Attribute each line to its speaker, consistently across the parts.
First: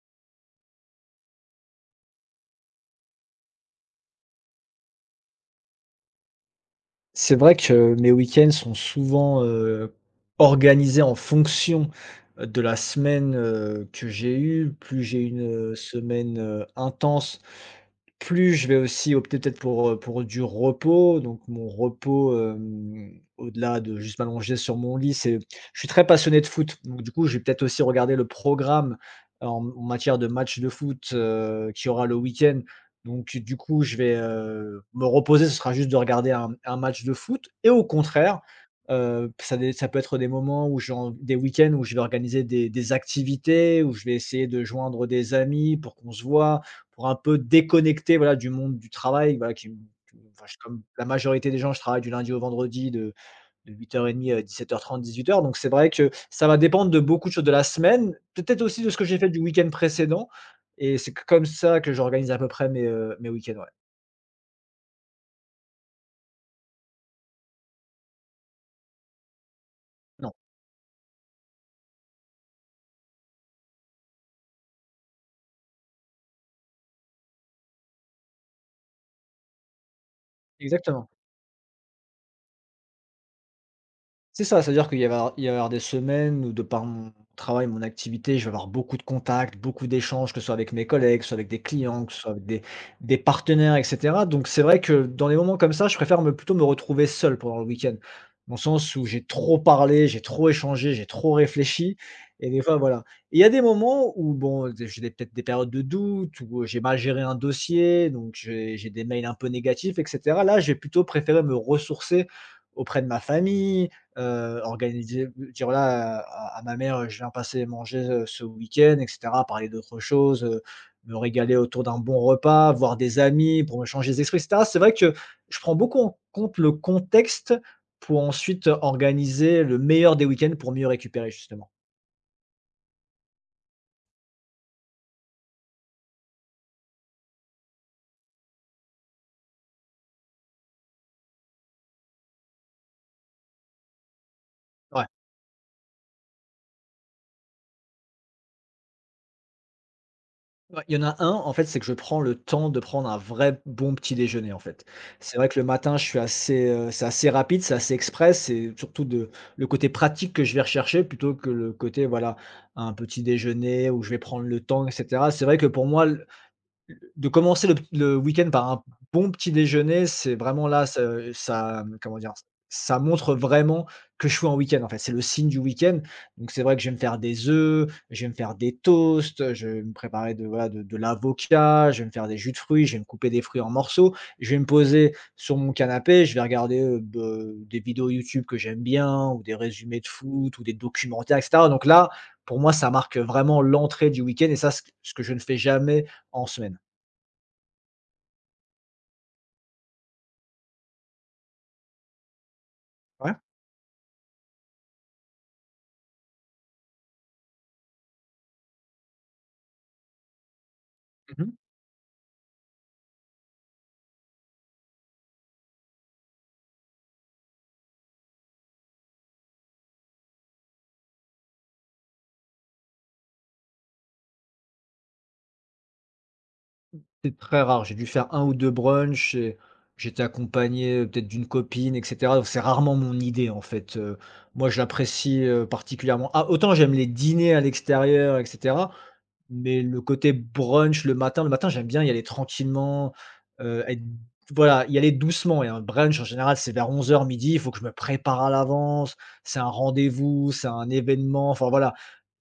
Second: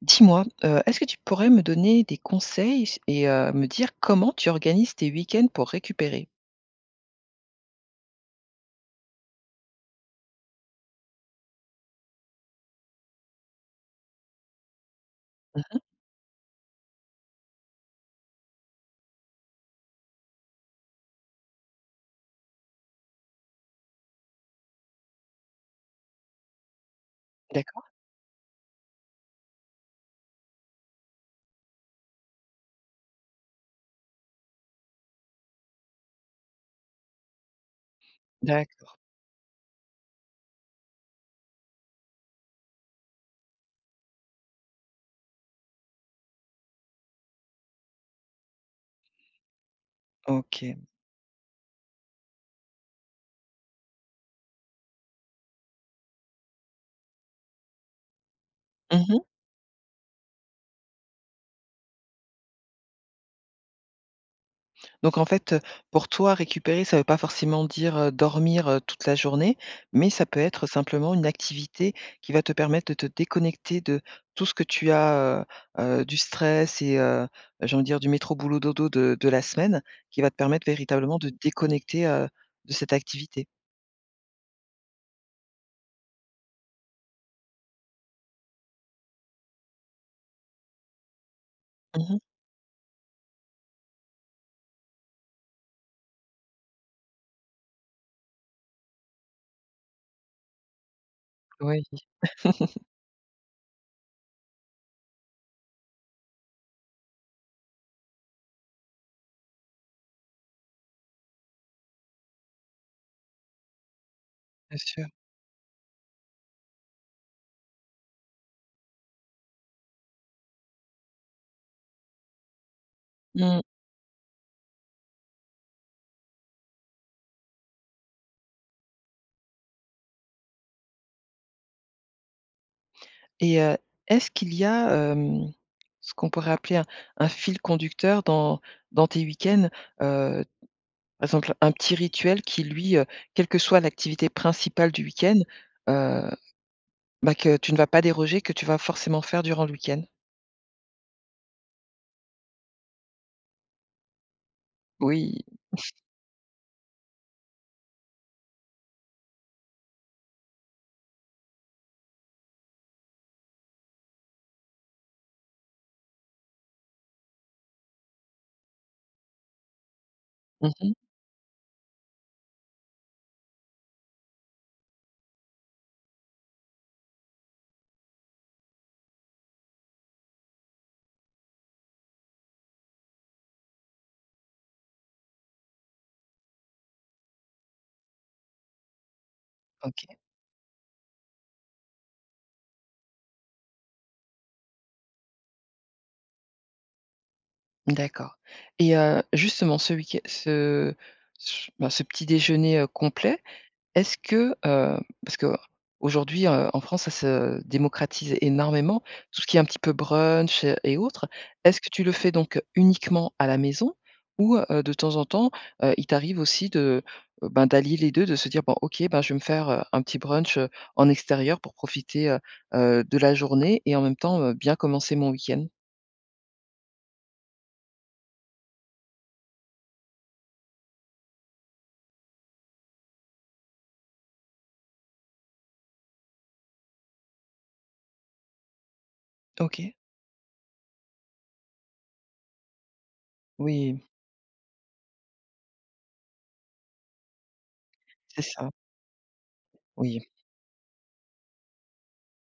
Speaker 1: Dis-moi, est-ce que tu pourrais me donner des conseils s et me dire comment tu organises tes week-ends pour récupérer?
Speaker 2: C'est vrai que mes week-ends sont souvent, organisés en fonction, de la semaine, que j'ai eue. Plus j'ai une,
Speaker 1: Mmh.
Speaker 2: semaine, intense, plus je vais aussi opter peut-être pour du repos. Donc mon repos, au-delà de juste m'allonger sur mon lit, c'est je suis très passionné de foot. Donc du coup, je vais peut-être aussi
Speaker 1: D'accord,
Speaker 2: regarder le programme en matière de match de foot, qui aura le week-end. Donc du coup, je vais, me reposer, ce sera juste de regarder un match de foot et au contraire,
Speaker 1: d'accord,
Speaker 2: ça peut être des moments où j'ai en des week-ends où je vais organiser des activités, où je vais essayer de joindre des amis pour qu'on se voit, pour un peu déconnecter, voilà, du monde du travail, voilà, qui me enfin, je suis comme
Speaker 1: OK.
Speaker 2: la majorité des gens, je travaille du lundi au vendredi de 8h30 à dix-sept dix-huit heures trente 18h. Donc c'est vrai que ça va dépendre de beaucoup de choses de la semaine, peut-être aussi de ce que j'ai
Speaker 1: Mmh.
Speaker 2: fait du week-end précédent et c'est comme ça que j'organise à peu près mes, mes week-ends, ouais.
Speaker 1: Donc en fait, pour toi, récupérer, ça ne veut pas forcément dire, dormir, toute la journée, mais ça
Speaker 2: Non,
Speaker 1: peut être simplement une activité qui va te permettre de te déconnecter de tout ce que tu as, du stress et j'ai envie de dire du métro boulot dodo de la semaine, qui va te permettre
Speaker 2: exactement.
Speaker 1: véritablement de déconnecter, de cette activité.
Speaker 2: C'est ça, c'est-à-dire qu'il y avoir il va y avoir des semaines où de par mon travail, mon activité, je vais avoir beaucoup de contacts, beaucoup d'échanges, que ce soit avec mes collègues, que ce soit avec des clients, que ce
Speaker 1: Mmh.
Speaker 2: soit avec des partenaires et cetera. Donc c'est vrai que dans les moments comme ça, je préfère me plutôt me retrouver seul pendant le week-end. Dans le sens où j'ai trop parlé, j'ai trop échangé, j'ai trop
Speaker 1: Oui,
Speaker 2: réfléchi et des fois voilà. Et il y a des moments où bon, j'ai des peut-être des périodes de doute où j'ai mal géré un dossier, donc j'ai des mails un peu négatifs et cetera. Là, j'ai plutôt préféré me ressourcer auprès de ma famille. Heu,
Speaker 1: bien sûr.
Speaker 2: organiser dire voilà, à ma mère: «Je viens passer manger, ce week-end» et cetera. Parler d'autres choses, me régaler autour d'un bon repas, voir des
Speaker 1: Mmh.
Speaker 2: amis pour me changer les esprits et cetera. C'est vrai que je prends beaucoup en compte le contexte pour ensuite organiser le meilleur des week-ends pour mieux récupérer justement.
Speaker 1: Et est-ce qu'il y a, ce qu'on pourrait appeler un fil conducteur dans tes week-ends? Heu, Par exemple, un petit rituel qui lui, quelle que soit l'activité principale du
Speaker 2: Ouais.
Speaker 1: week-end, heu, bah, que tu ne vas pas déroger, que tu vas forcément faire durant le week-end?
Speaker 2: Ouais, il y en a un, en fait, c'est que je prends le temps de prendre un vrai bon petit déjeuner, en fait. C'est
Speaker 1: Oui.
Speaker 2: vrai que le matin, je suis assez, c'est assez rapide, c'est assez express, c'est surtout de le côté pratique que je vais rechercher plutôt que le côté, voilà, un petit déjeuner où je vais prendre le temps et cetera. C'est vrai que pour moi, de commencer le week-end par un bon petit déjeuner, c'est vraiment là,
Speaker 1: Mmh.
Speaker 2: ce ça, comment dire? Ça montre vraiment que je suis en week-end, en fait. C'est le signe du week-end. Donc c'est vrai que je vais me faire des œufs, je vais me faire des toasts, je vais me préparer de voilà, de l'avocat, je vais me faire des jus de fruits, je vais me couper des fruits en morceaux, je vais me poser sur mon canapé, je vais regarder, be des vidéos YouTube que j'aime bien ou des résumés de
Speaker 1: OK,
Speaker 2: foot ou des documentaires et cetera. Donc là, pour moi, ça marque vraiment l'entrée du week-end et ça, ce que je ne fais jamais en semaine.
Speaker 1: d'accord. Et justement ce week ce ce, bah, ce petit déjeuner,
Speaker 2: Ouais.
Speaker 1: complet, est-ce que, parce qu'aujourd'hui, en France, ça se démocratise énormément, tout ce qui est un petit peu brunch, et autres.
Speaker 2: Mmh.
Speaker 1: Est-ce que tu le fais donc uniquement à la maison ou, de temps en temps, il t'arrive aussi de, ben, d'allier les 2 de se dire: «Bon, OK, ben, je vais me faire, un petit brunch, en extérieur pour profiter, de la journée et en même temps, bien commencer mon week-end»?
Speaker 2: C'est très rare. J'ai dû faire un ou 2 brunchs et j'étais accompagné, peut-être d'une copine et cetera, donc c'est rarement mon idée, en fait. Moi, je l'apprécie, particulièrement. Ah, autant j'aime les dîners à l'extérieur et cetera, mais
Speaker 1: OK.
Speaker 2: le côté brunch le matin, j'aime bien y aller tranquillement,
Speaker 1: Oui,
Speaker 2: être voilà, y aller doucement et un brunch, en général, c'est vers 11h midi. Il faut que je me prépare
Speaker 1: c'est
Speaker 2: à
Speaker 1: ça.
Speaker 2: l'avance. C'est un
Speaker 1: Oui,
Speaker 2: rendez-vous, c'est un événement, enfin, voilà.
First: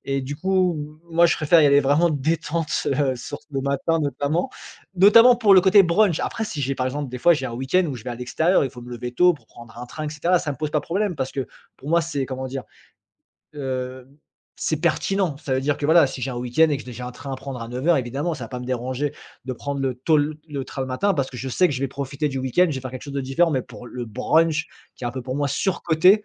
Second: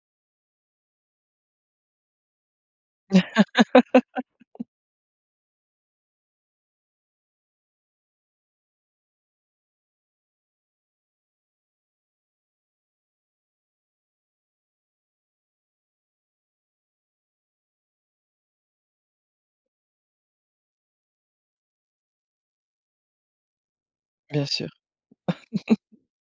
Speaker 2: Et du coup, moi, je préfère y aller vraiment détente, sur le matin notamment. Notamment pour le côté brunch. Après, si j'ai par exemple, des fois, j'ai un week-end où je vais à l'extérieur, il faut me lever tôt pour prendre un train et cetera. Ça ne me pose pas problème parce que pour moi, c'est comment dire? Heu, c'est pertinent. Ça veut dire que voilà, si j'ai un week-end et que j'ai un train à prendre à 9h, évidemment, ça ne va pas me déranger de prendre le tôt le train le matin parce que je sais que je vais profiter du week-end, je vais faire quelque chose de différent. Mais pour le
Speaker 1: bien
Speaker 2: brunch
Speaker 1: sûr.
Speaker 2: qui est un peu pour moi surcoté,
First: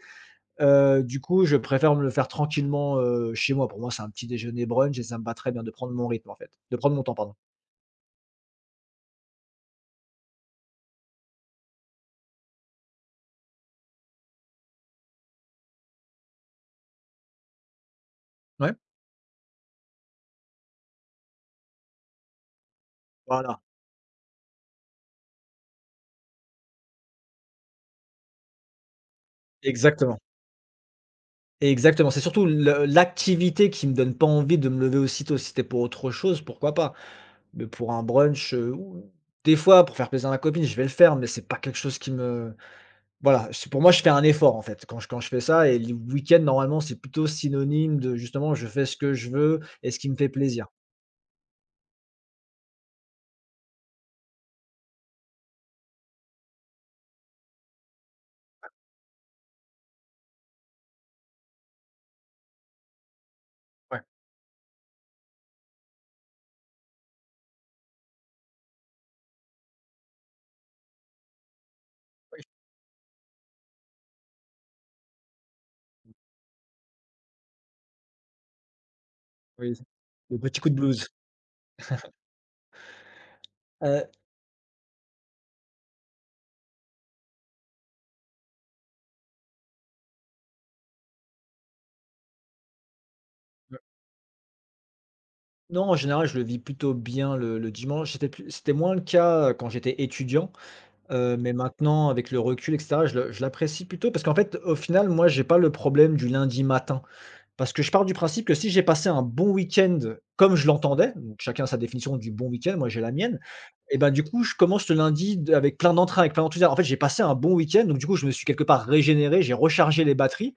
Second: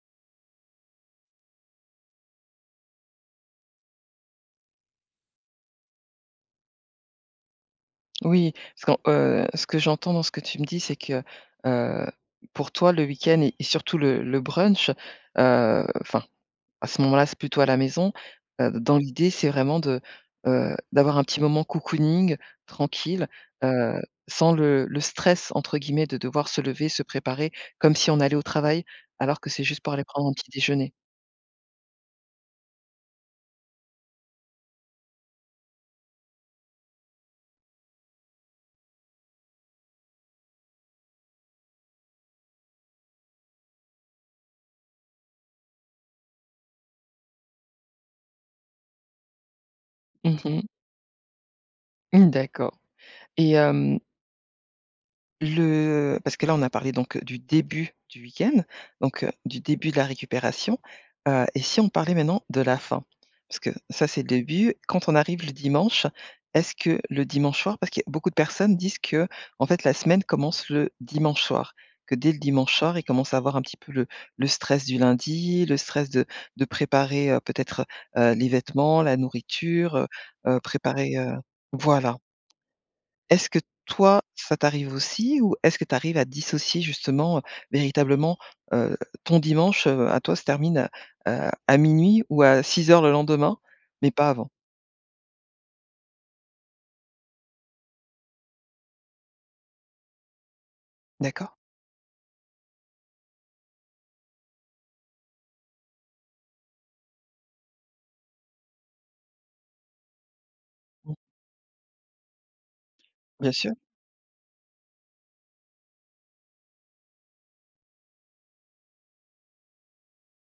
Speaker 2: Du coup, je préfère me le faire tranquillement, chez moi. Pour moi, c'est un petit déjeuner brunch et ça me va très bien de prendre mon rythme, en fait. De prendre mon temps, pardon.
Speaker 1: Oui, parce que ce que j'entends dans ce que tu me dis, c'est que, heu, pour toi, le week-end et surtout le brunch, enfin, à ce moment-là, c'est plutôt à la maison.
Speaker 2: Ouais.
Speaker 1: Dans l'idée, c'est vraiment de, d'avoir un petit moment cocooning tranquille,
Speaker 2: Voilà,
Speaker 1: heu, sans le «stress» entre guillemets de devoir se lever, se préparer comme si on allait au travail, alors que c'est juste pour aller
Speaker 2: exactement,
Speaker 1: prendre un petit déjeuner.
Speaker 2: exactement. C'est surtout le l'activité qui me donne pas envie de me lever aussitôt. Si c'était pour autre chose, pourquoi pas? Mais pour un brunch, ou des fois, pour faire plaisir à ma copine, je vais le faire, mais c'est pas quelque chose qui me voilà, c'est pour moi, je fais un effort, en fait, quand je fais ça et le week end normalement, c'est plutôt synonyme de justement, je fais ce que je veux et ce qui me fait
Speaker 1: Mmh.
Speaker 2: plaisir.
Speaker 1: D'accord, et hem le parce que là, on a parlé donc du début du week-end, donc du début de la récupération, et si on parlait maintenant de la fin? Parce que
Speaker 2: Ouais,
Speaker 1: ça, c'est le début. Quand on arrive le dimanche, est-ce que le dimanche soir, parce que beaucoup de personnes disent que en fait, la semaine commence le dimanche soir, que dès le dimanche soir, ils commencent à avoir un petit peu le stress du lundi, le stress de préparer, peut-être, les vêtements, la
Speaker 2: oui,
Speaker 1: nourriture,
Speaker 2: le petit coup de blues.
Speaker 1: préparer, voilà. Est-ce que toi, ça t'arrive aussi, ou est-ce que tu arrives à dissocier justement, véritablement, heu, ton dimanche, à toi se termine à 00:00 ou à six heures le lendemain, mais pas avant?
Speaker 2: Non, en général, je le vis plutôt bien le dimanche. C'était moins le cas, quand j'étais étudiant,
Speaker 1: D'accord.
Speaker 2: mais maintenant, avec le recul et cetera, je l'apprécie plutôt parce qu'en fait, au final, moi, j'ai pas le problème du lundi matin. Parce que je pars du principe que si j'ai passé un bon week-end comme je l'entendais,
Speaker 1: Mmh.
Speaker 2: donc chacun a sa définition du bon week-end, moi j'ai la mienne,
Speaker 1: Bien sûr.
Speaker 2: et ben du coup, je commence le lundi d avec plein d'entrain, avec plein d'enthousiasme. En fait, j'ai passé un bon week-end, donc du coup, je me suis quelque part régénéré, j'ai rechargé les batteries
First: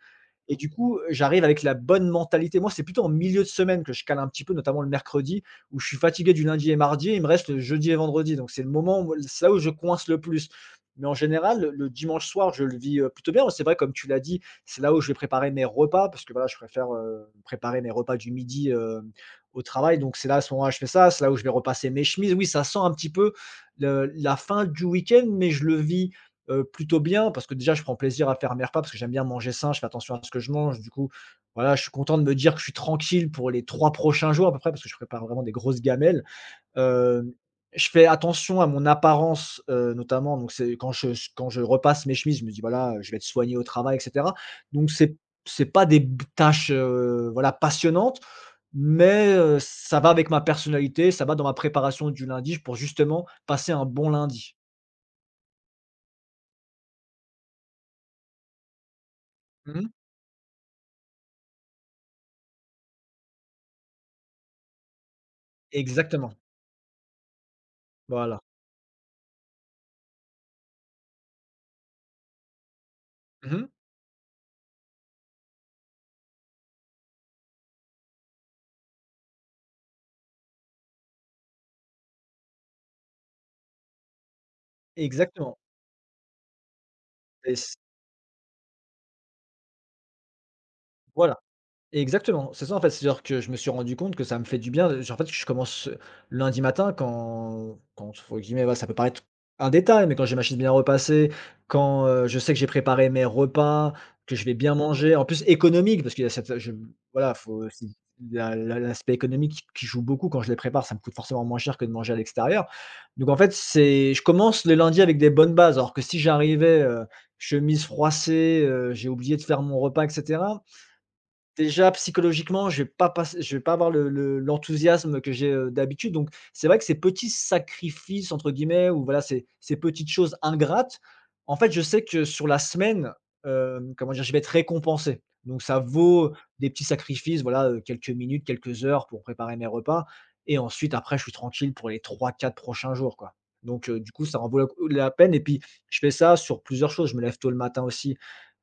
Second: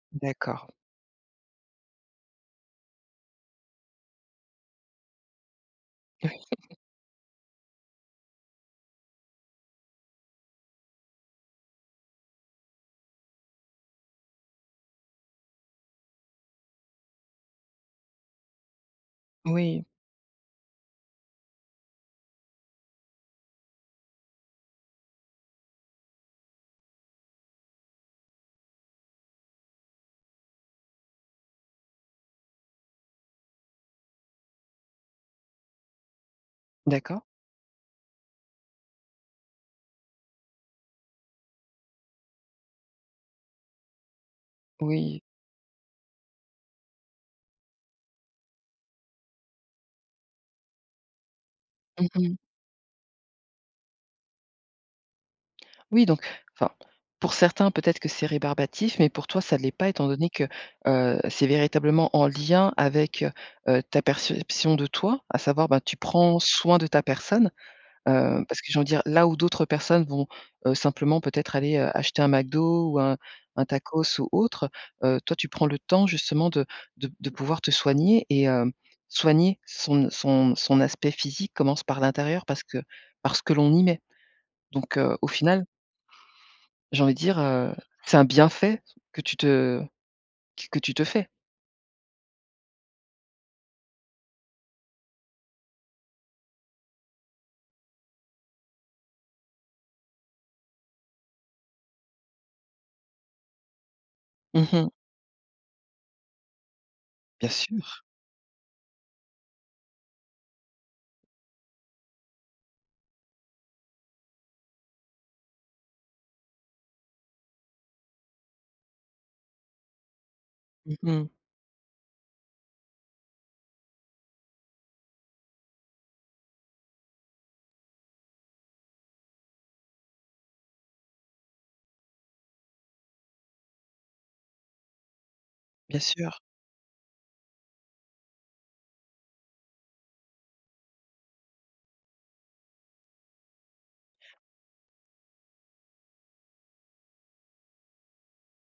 Speaker 2: et du
Speaker 1: D'accord.
Speaker 2: coup, j'arrive avec la bonne mentalité. Moi, c'est plutôt en milieu de semaine que je cale un petit peu, notamment le mercredi où je suis fatigué du lundi et mardi et il me reste le jeudi et vendredi. Donc c'est le moment où c'est là où je coince le plus. Mais en général, le dimanche soir, je le vis, plutôt bien. C'est vrai, comme tu l'as dit, c'est là où je vais préparer mes repas parce que voilà, je préfère, préparer mes repas du midi, au
Speaker 1: Oui.
Speaker 2: travail. Donc c'est là, à ce moment-là, je fais ça. C'est là où je vais repasser mes chemises. Oui, ça sent un petit peu la fin du week-end, mais je le vis plutôt bien parce que déjà, je prends plaisir à faire mes repas parce que j'aime bien manger sain. Je fais attention à ce que je mange. Du coup, voilà, je suis content de me dire que je suis tranquille pour les 3 prochains jours à peu près parce que je prépare vraiment des grosses gamelles.
Speaker 1: D'accord.
Speaker 2: Heu, je fais attention à mon apparence, notamment, donc c'est quand je repasse mes chemises, je me dis: «Voilà, je vais être soigné au travail et cetera». Donc c'est
Speaker 1: Oui.
Speaker 2: c'est pas des b tâches, voilà, passionnantes, mais ça va avec ma personnalité, ça va dans ma préparation du
Speaker 1: Mmh.
Speaker 2: lundi pour justement passer un bon lundi.
Speaker 1: Oui, donc enfin, pour certains peut-être que c'est rébarbatif, mais pour toi ça ne l'est pas
Speaker 2: Mmh.
Speaker 1: étant donné que, c'est véritablement en lien avec, ta perception de toi, à savoir, ben, tu
Speaker 2: Exactement.
Speaker 1: prends soin de ta personne.
Speaker 2: Voilà.
Speaker 1: Parce que j'ai envie de dire, là où d'autres personnes vont, simplement peut-être aller, acheter un McDo ou un
Speaker 2: Mmh.
Speaker 1: tacos ou autre, toi tu prends le temps justement de pouvoir te soigner et soigner son aspect physique commence par l'intérieur parce que l'on y met. Donc au
Speaker 2: Exactement
Speaker 1: final, j'ai envie de dire,
Speaker 2: et c
Speaker 1: c'est un bienfait que tu te fais.
Speaker 2: voilà. Exactement, c'est ça en fait, c'est-à-dire que je me suis rendu compte que ça me fait du bien, genre, en fait, je commence, lundi matin quand entre guillemets, voilà, ça peut paraître un détail, mais quand j'ai ma chaise bien repassée, quand, je sais que j'ai préparé mes repas, que je vais bien
Speaker 1: Mmh.
Speaker 2: manger, en plus économique parce qu'il y a cette je voilà,
Speaker 1: Bien
Speaker 2: faut aussi
Speaker 1: sûr.
Speaker 2: la la l'aspect économique qui joue beaucoup quand je les prépare, ça me coûte forcément moins cher que de manger à l'extérieur. Donc en fait, c'est je commence le lundi avec des bonnes bases alors que si j'arrivais, chemise froissée, j'ai oublié de faire mon repas etc.
Speaker 1: Mmh.
Speaker 2: Déjà, psychologiquement, je vais pas avoir le l'enthousiasme que j'ai, d'habitude, donc c'est vrai que ces «petits sacrifices» entre guillemets ou voilà, ces ces petites choses ingrates, en fait, je sais que sur la semaine, comment dire? Je vais être récompensé. Donc ça
Speaker 1: Bien
Speaker 2: vaut
Speaker 1: sûr.
Speaker 2: des petits sacrifices, voilà, quelques minutes, quelques heures pour préparer mes repas et ensuite après je suis tranquille pour les 3, 4 prochains jours, quoi. Donc du coup, ça en vaut la peine et puis je fais ça sur plusieurs choses. Je me lève tôt le matin aussi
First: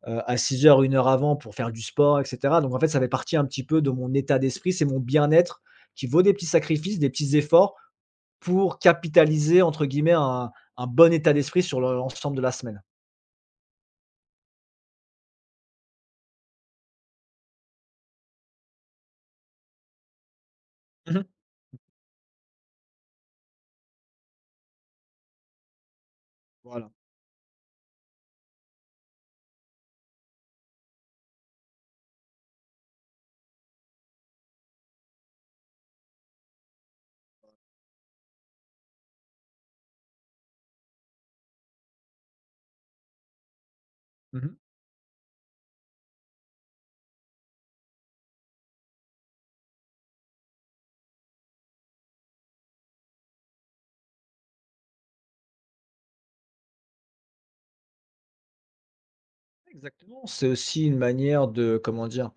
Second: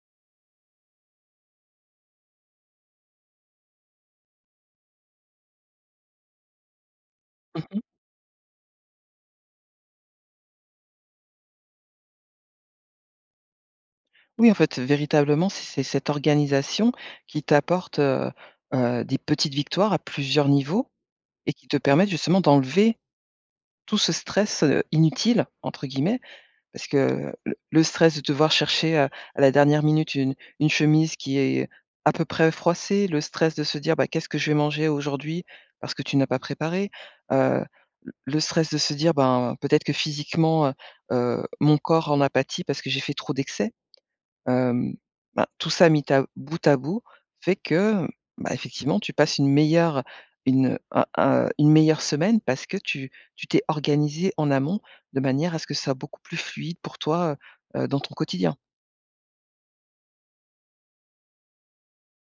Speaker 2: à 6 heures, 1 heure avant pour faire du sport et cetera. Donc en fait, ça fait partie un petit peu de mon état d'esprit, c'est mon bien-être qui vaut des petits sacrifices, des petits efforts
Speaker 1: Mmh.
Speaker 2: pour «capitaliser» entre guillemets un bon état d'esprit sur le l'ensemble de la semaine.
Speaker 1: Oui, en fait, véritablement, c'est cette organisation qui t'apporte, des petites victoires à plusieurs niveaux
Speaker 2: Mmh.
Speaker 1: et qui te permettent justement d'enlever tout ce stress, «inutile» entre guillemets, parce
Speaker 2: Voilà.
Speaker 1: que le stress de devoir chercher, à la dernière minute une chemise qui est à peu près froissée, le stress de se dire: «Bah, qu'est-ce que je vais manger aujourd'hui?» parce que tu n'as pas préparé, heu, le stress de se dire: «Ben, peut-être que physiquement, mon corps en a pâti parce que j'ai fait trop d'excès».
Speaker 2: Mmh.
Speaker 1: Hem, Bah, tout ça mis à bout fait que, bah, effectivement, tu passes une meilleure une un une meilleure semaine parce que tu t'es organisé en amont de manière à ce que ça soit beaucoup plus fluide pour toi, dans ton quotidien.
Speaker 2: Exactement, c'est aussi une manière de comment dire?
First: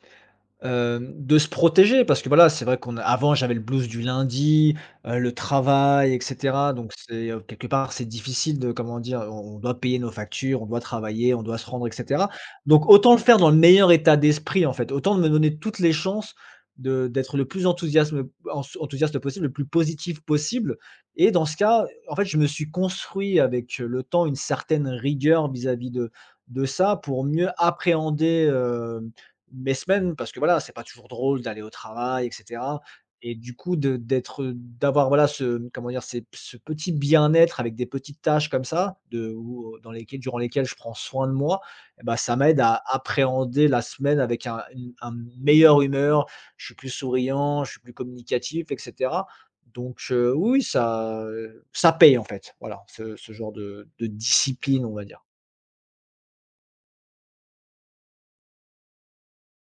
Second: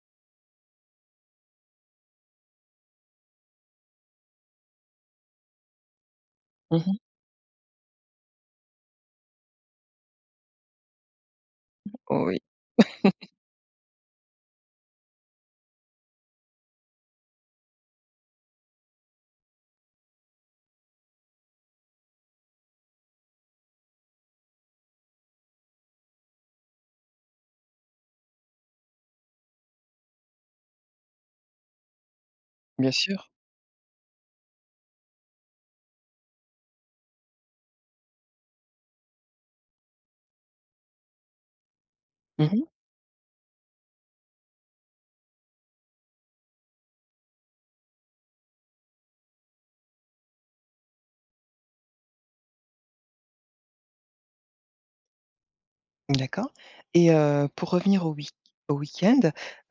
Speaker 2: De se protéger parce que voilà, c'est vrai qu'on a avant j'avais le blues du lundi, le travail et cetera,
Speaker 1: Mmh
Speaker 2: donc
Speaker 1: mh.
Speaker 2: c'est, quelque part c'est difficile de comment dire? On doit payer nos factures, on doit travailler, on doit se rendre et cetera,
Speaker 1: Oui,
Speaker 2: donc autant le faire dans le meilleur état d'esprit en fait, autant me donner toutes les chances de d'être le plus enthousiasme ens enthousiaste possible, le plus positif possible, et dans ce cas, en fait, je me suis construit avec, le temps, une certaine rigueur vis-à-vis de ça pour mieux appréhender, hem mes semaines, parce que voilà, c'est pas toujours drôle d'aller au travail et cetera,
Speaker 1: bien sûr.
Speaker 2: et du coup d'avoir voilà ce comment dire? C'est ce petit bien-être avec des petites tâches comme ça, de ou dans lesquelles durant lesquelles je prends soin de moi, et bah, ça m'aide
Speaker 1: Mmh.
Speaker 2: à appréhender la semaine avec un une un meilleure humeur. Je suis plus souriant, je suis plus communicatif et cetera, donc oui, oui, ça paye en fait. Voilà, ce genre de discipline, on va dire.
Speaker 1: D'accord, et pour revenir au week-end,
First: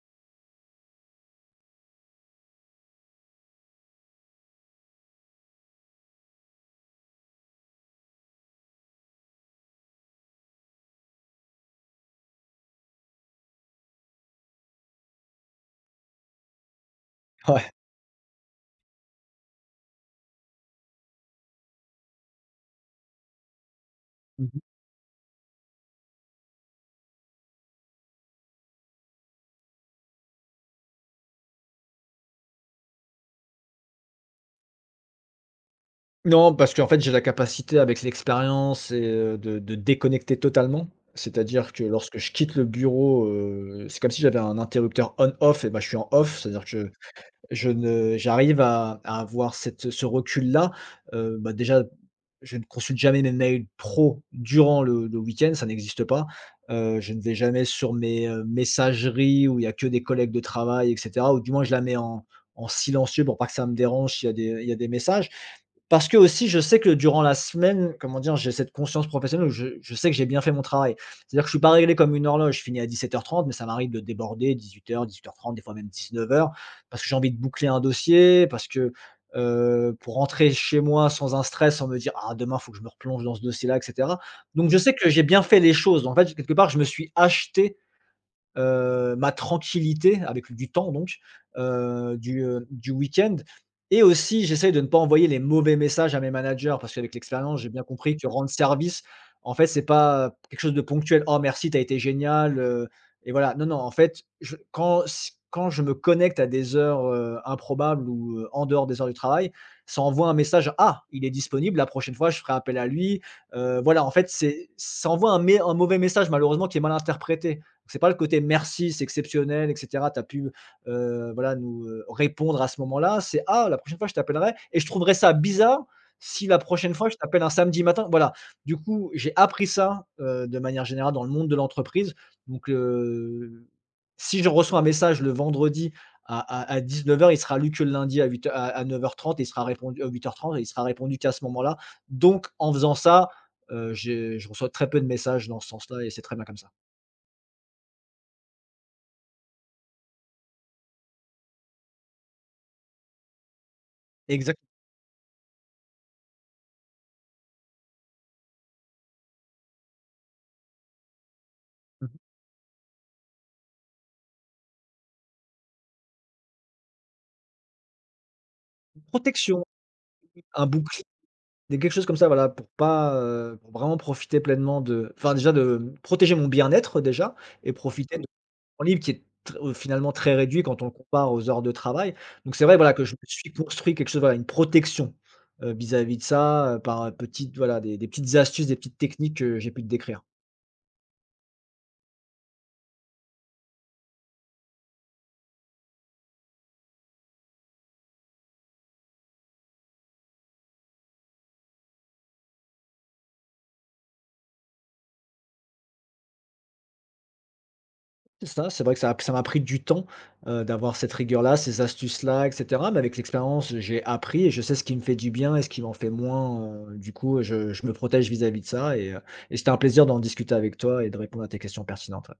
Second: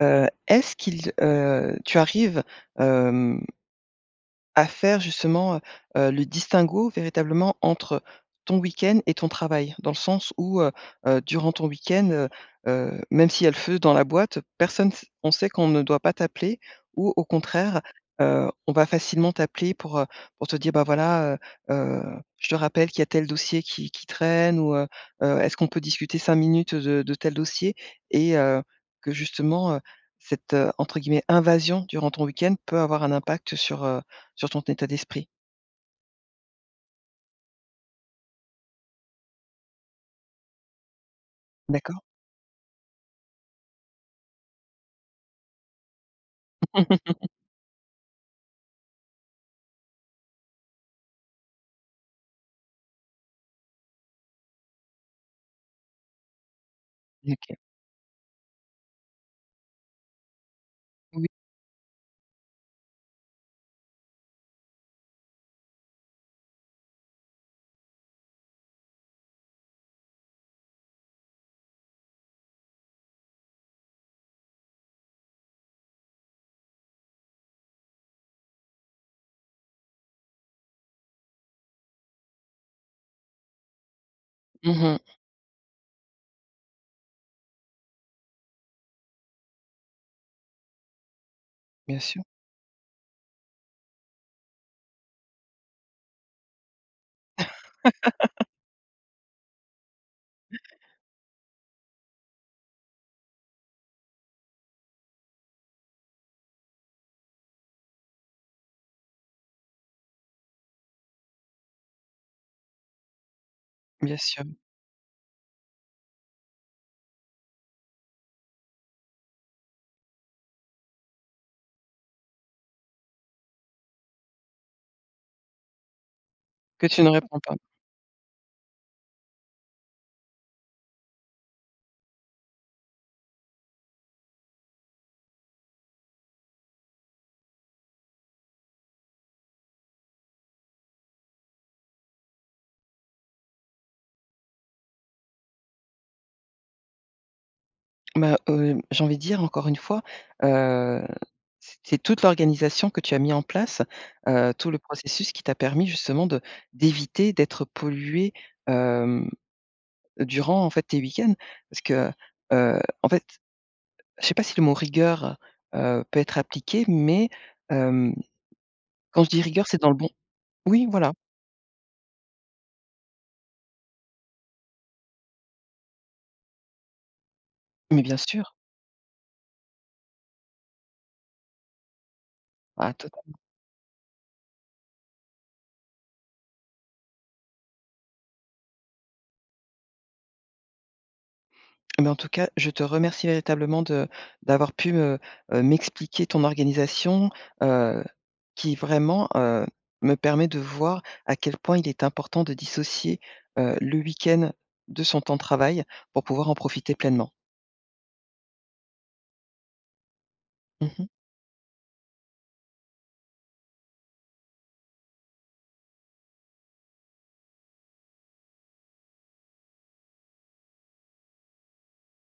Speaker 1: est-ce qu'il, tu arrives à faire justement, le distinguo véritablement entre ton week-end et ton travail. Dans le sens où, durant ton week-end, même s'il y a le feu dans la boîte, personne s on sait qu'on ne doit pas t'appeler, ou au
Speaker 2: Ouais.
Speaker 1: contraire, on va facilement t'appeler pour te dire: «Bah, voilà, heu heu, je te rappelle qu'il y a tel dossier qui traîne», ou, «Est-ce qu'on peut discuter 5 minutes de tel dossier?» et que justement, cette, entre guillemets «invasion» durant ton week-end peut avoir un impact sur, sur ton état d'esprit,
Speaker 2: Non, parce qu'en fait, j'ai la capacité avec l'expérience et de déconnecter totalement. C'est-à-dire que
Speaker 1: d'accord?
Speaker 2: lorsque je quitte le bureau, c'est comme si j'avais un interrupteur on-off et bah, je suis en off, c'est-à-dire que je ne j'arrive à avoir cette ce recul-là. Bah, déjà, je ne consulte jamais mes mails pro durant le week-end, ça n'existe pas. Je ne vais
Speaker 1: OK.
Speaker 2: jamais sur mes, messageries où il y a que des collègues de travail et
Speaker 1: Oui.
Speaker 2: cetera, ou du moins je la mets en silencieux pour pas que ça me dérange s'il y a des messages, parce que aussi, je sais que durant la semaine, comment dire, j'ai cette conscience professionnelle où je sais que j'ai bien fait mon travail. C'est-à-dire que je suis pas réglé comme une horloge. Je finis à 17h30, mais ça m'arrive de déborder 18h, 18h30, des fois même 19h, parce que j'ai envie de boucler un dossier, parce que pour rentrer chez moi sans un stress, sans me dire ah demain faut que je me replonge dans ce dossier-là, etc. Donc je sais
Speaker 1: Mmh.
Speaker 2: que j'ai bien fait les choses. En fait, quelque part, je me suis acheté ma tranquillité avec du temps, donc,
Speaker 1: Bien sûr,
Speaker 2: du week-end, et aussi j'essaye de ne pas envoyer les mauvais messages à mes managers parce qu'avec l'expérience, j'ai bien compris que rendre service, en fait, c'est pas quelque chose de ponctuel: «Oh merci, tu as été génial» et voilà. Non, non, en fait, je quand s quand je me connecte à des heures, improbables ou, en dehors des heures du travail, ça envoie un message: «Ah, il est disponible, la prochaine fois, je ferai appel à lui», voilà, en
Speaker 1: bien
Speaker 2: fait,
Speaker 1: sûr,
Speaker 2: c'est ça envoie un mauvais message, malheureusement, qui est mal interprété. C'est pas le côté merci, c'est exceptionnel, et cetera. Tu as pu, voilà, nous, répondre à ce moment-là. C'est: «Ah, la prochaine fois, je t'appellerai et je trouverais ça bizarre si la
Speaker 1: que
Speaker 2: prochaine
Speaker 1: tu
Speaker 2: fois,
Speaker 1: ne
Speaker 2: je
Speaker 1: réponds
Speaker 2: t'appelle un
Speaker 1: pas.
Speaker 2: samedi matin». Voilà. Du coup, j'ai appris ça, de manière générale dans le monde de l'entreprise. Donc, si je reçois un message le vendredi à 19h00, il sera lu que le lundi à 8 heu, à à 9h30, et il sera répondu à 8h30 et il sera répondu qu'à ce moment-là. Donc, en faisant ça, j'ai je reçois très peu de messages dans ce sens-là et c'est très bien comme ça.
Speaker 1: Bah, j'ai envie de dire encore une fois, heu, c'est toute l'organisation que tu as mis en place,
Speaker 2: Exact.
Speaker 1: tout le processus qui t'a permis justement de d'éviter d'être pollué, hem, durant en fait tes week-ends. Parce que, en fait, je sais pas si le mot rigueur, peut être appliqué, mais, hem, quand je dis
Speaker 2: Protection,
Speaker 1: rigueur, c'est dans le bon,
Speaker 2: un
Speaker 1: oui,
Speaker 2: bouclier,
Speaker 1: voilà,
Speaker 2: quelque chose comme ça, voilà, pour pas, pour vraiment profiter pleinement de enfin, déjà, de protéger mon bien-être, déjà, et
Speaker 1: mais
Speaker 2: profiter
Speaker 1: bien
Speaker 2: de. Mmh.
Speaker 1: sûr.
Speaker 2: Mon temps libre qui est tr finalement très réduit quand on le compare aux heures de travail. Donc c'est vrai,
Speaker 1: Ah,
Speaker 2: voilà, que je me suis construit quelque chose, voilà, une protection, vis-à-vis de ça, voilà, des petites astuces, des petites techniques que j'ai pu te décrire.
Speaker 1: mais en tout cas, je te remercie véritablement de d'avoir pu me, m'expliquer ton organisation, heu, qui vraiment, me permet de voir à quel point il est important de dissocier, le week-end de son temps de travail pour pouvoir en profiter pleinement.
Speaker 2: C'est ça, c'est vrai que ça m'a pris du temps, d'avoir
Speaker 1: Mmh.
Speaker 2: cette rigueur-là, ces astuces-là, et cetera. Mais avec l'expérience, j'ai appris et je sais ce qui me fait du bien et ce qui m'en fait moins, du coup, je me protège vis-à-vis de ça et c'était un plaisir d'en discuter avec toi et de répondre à tes questions pertinentes.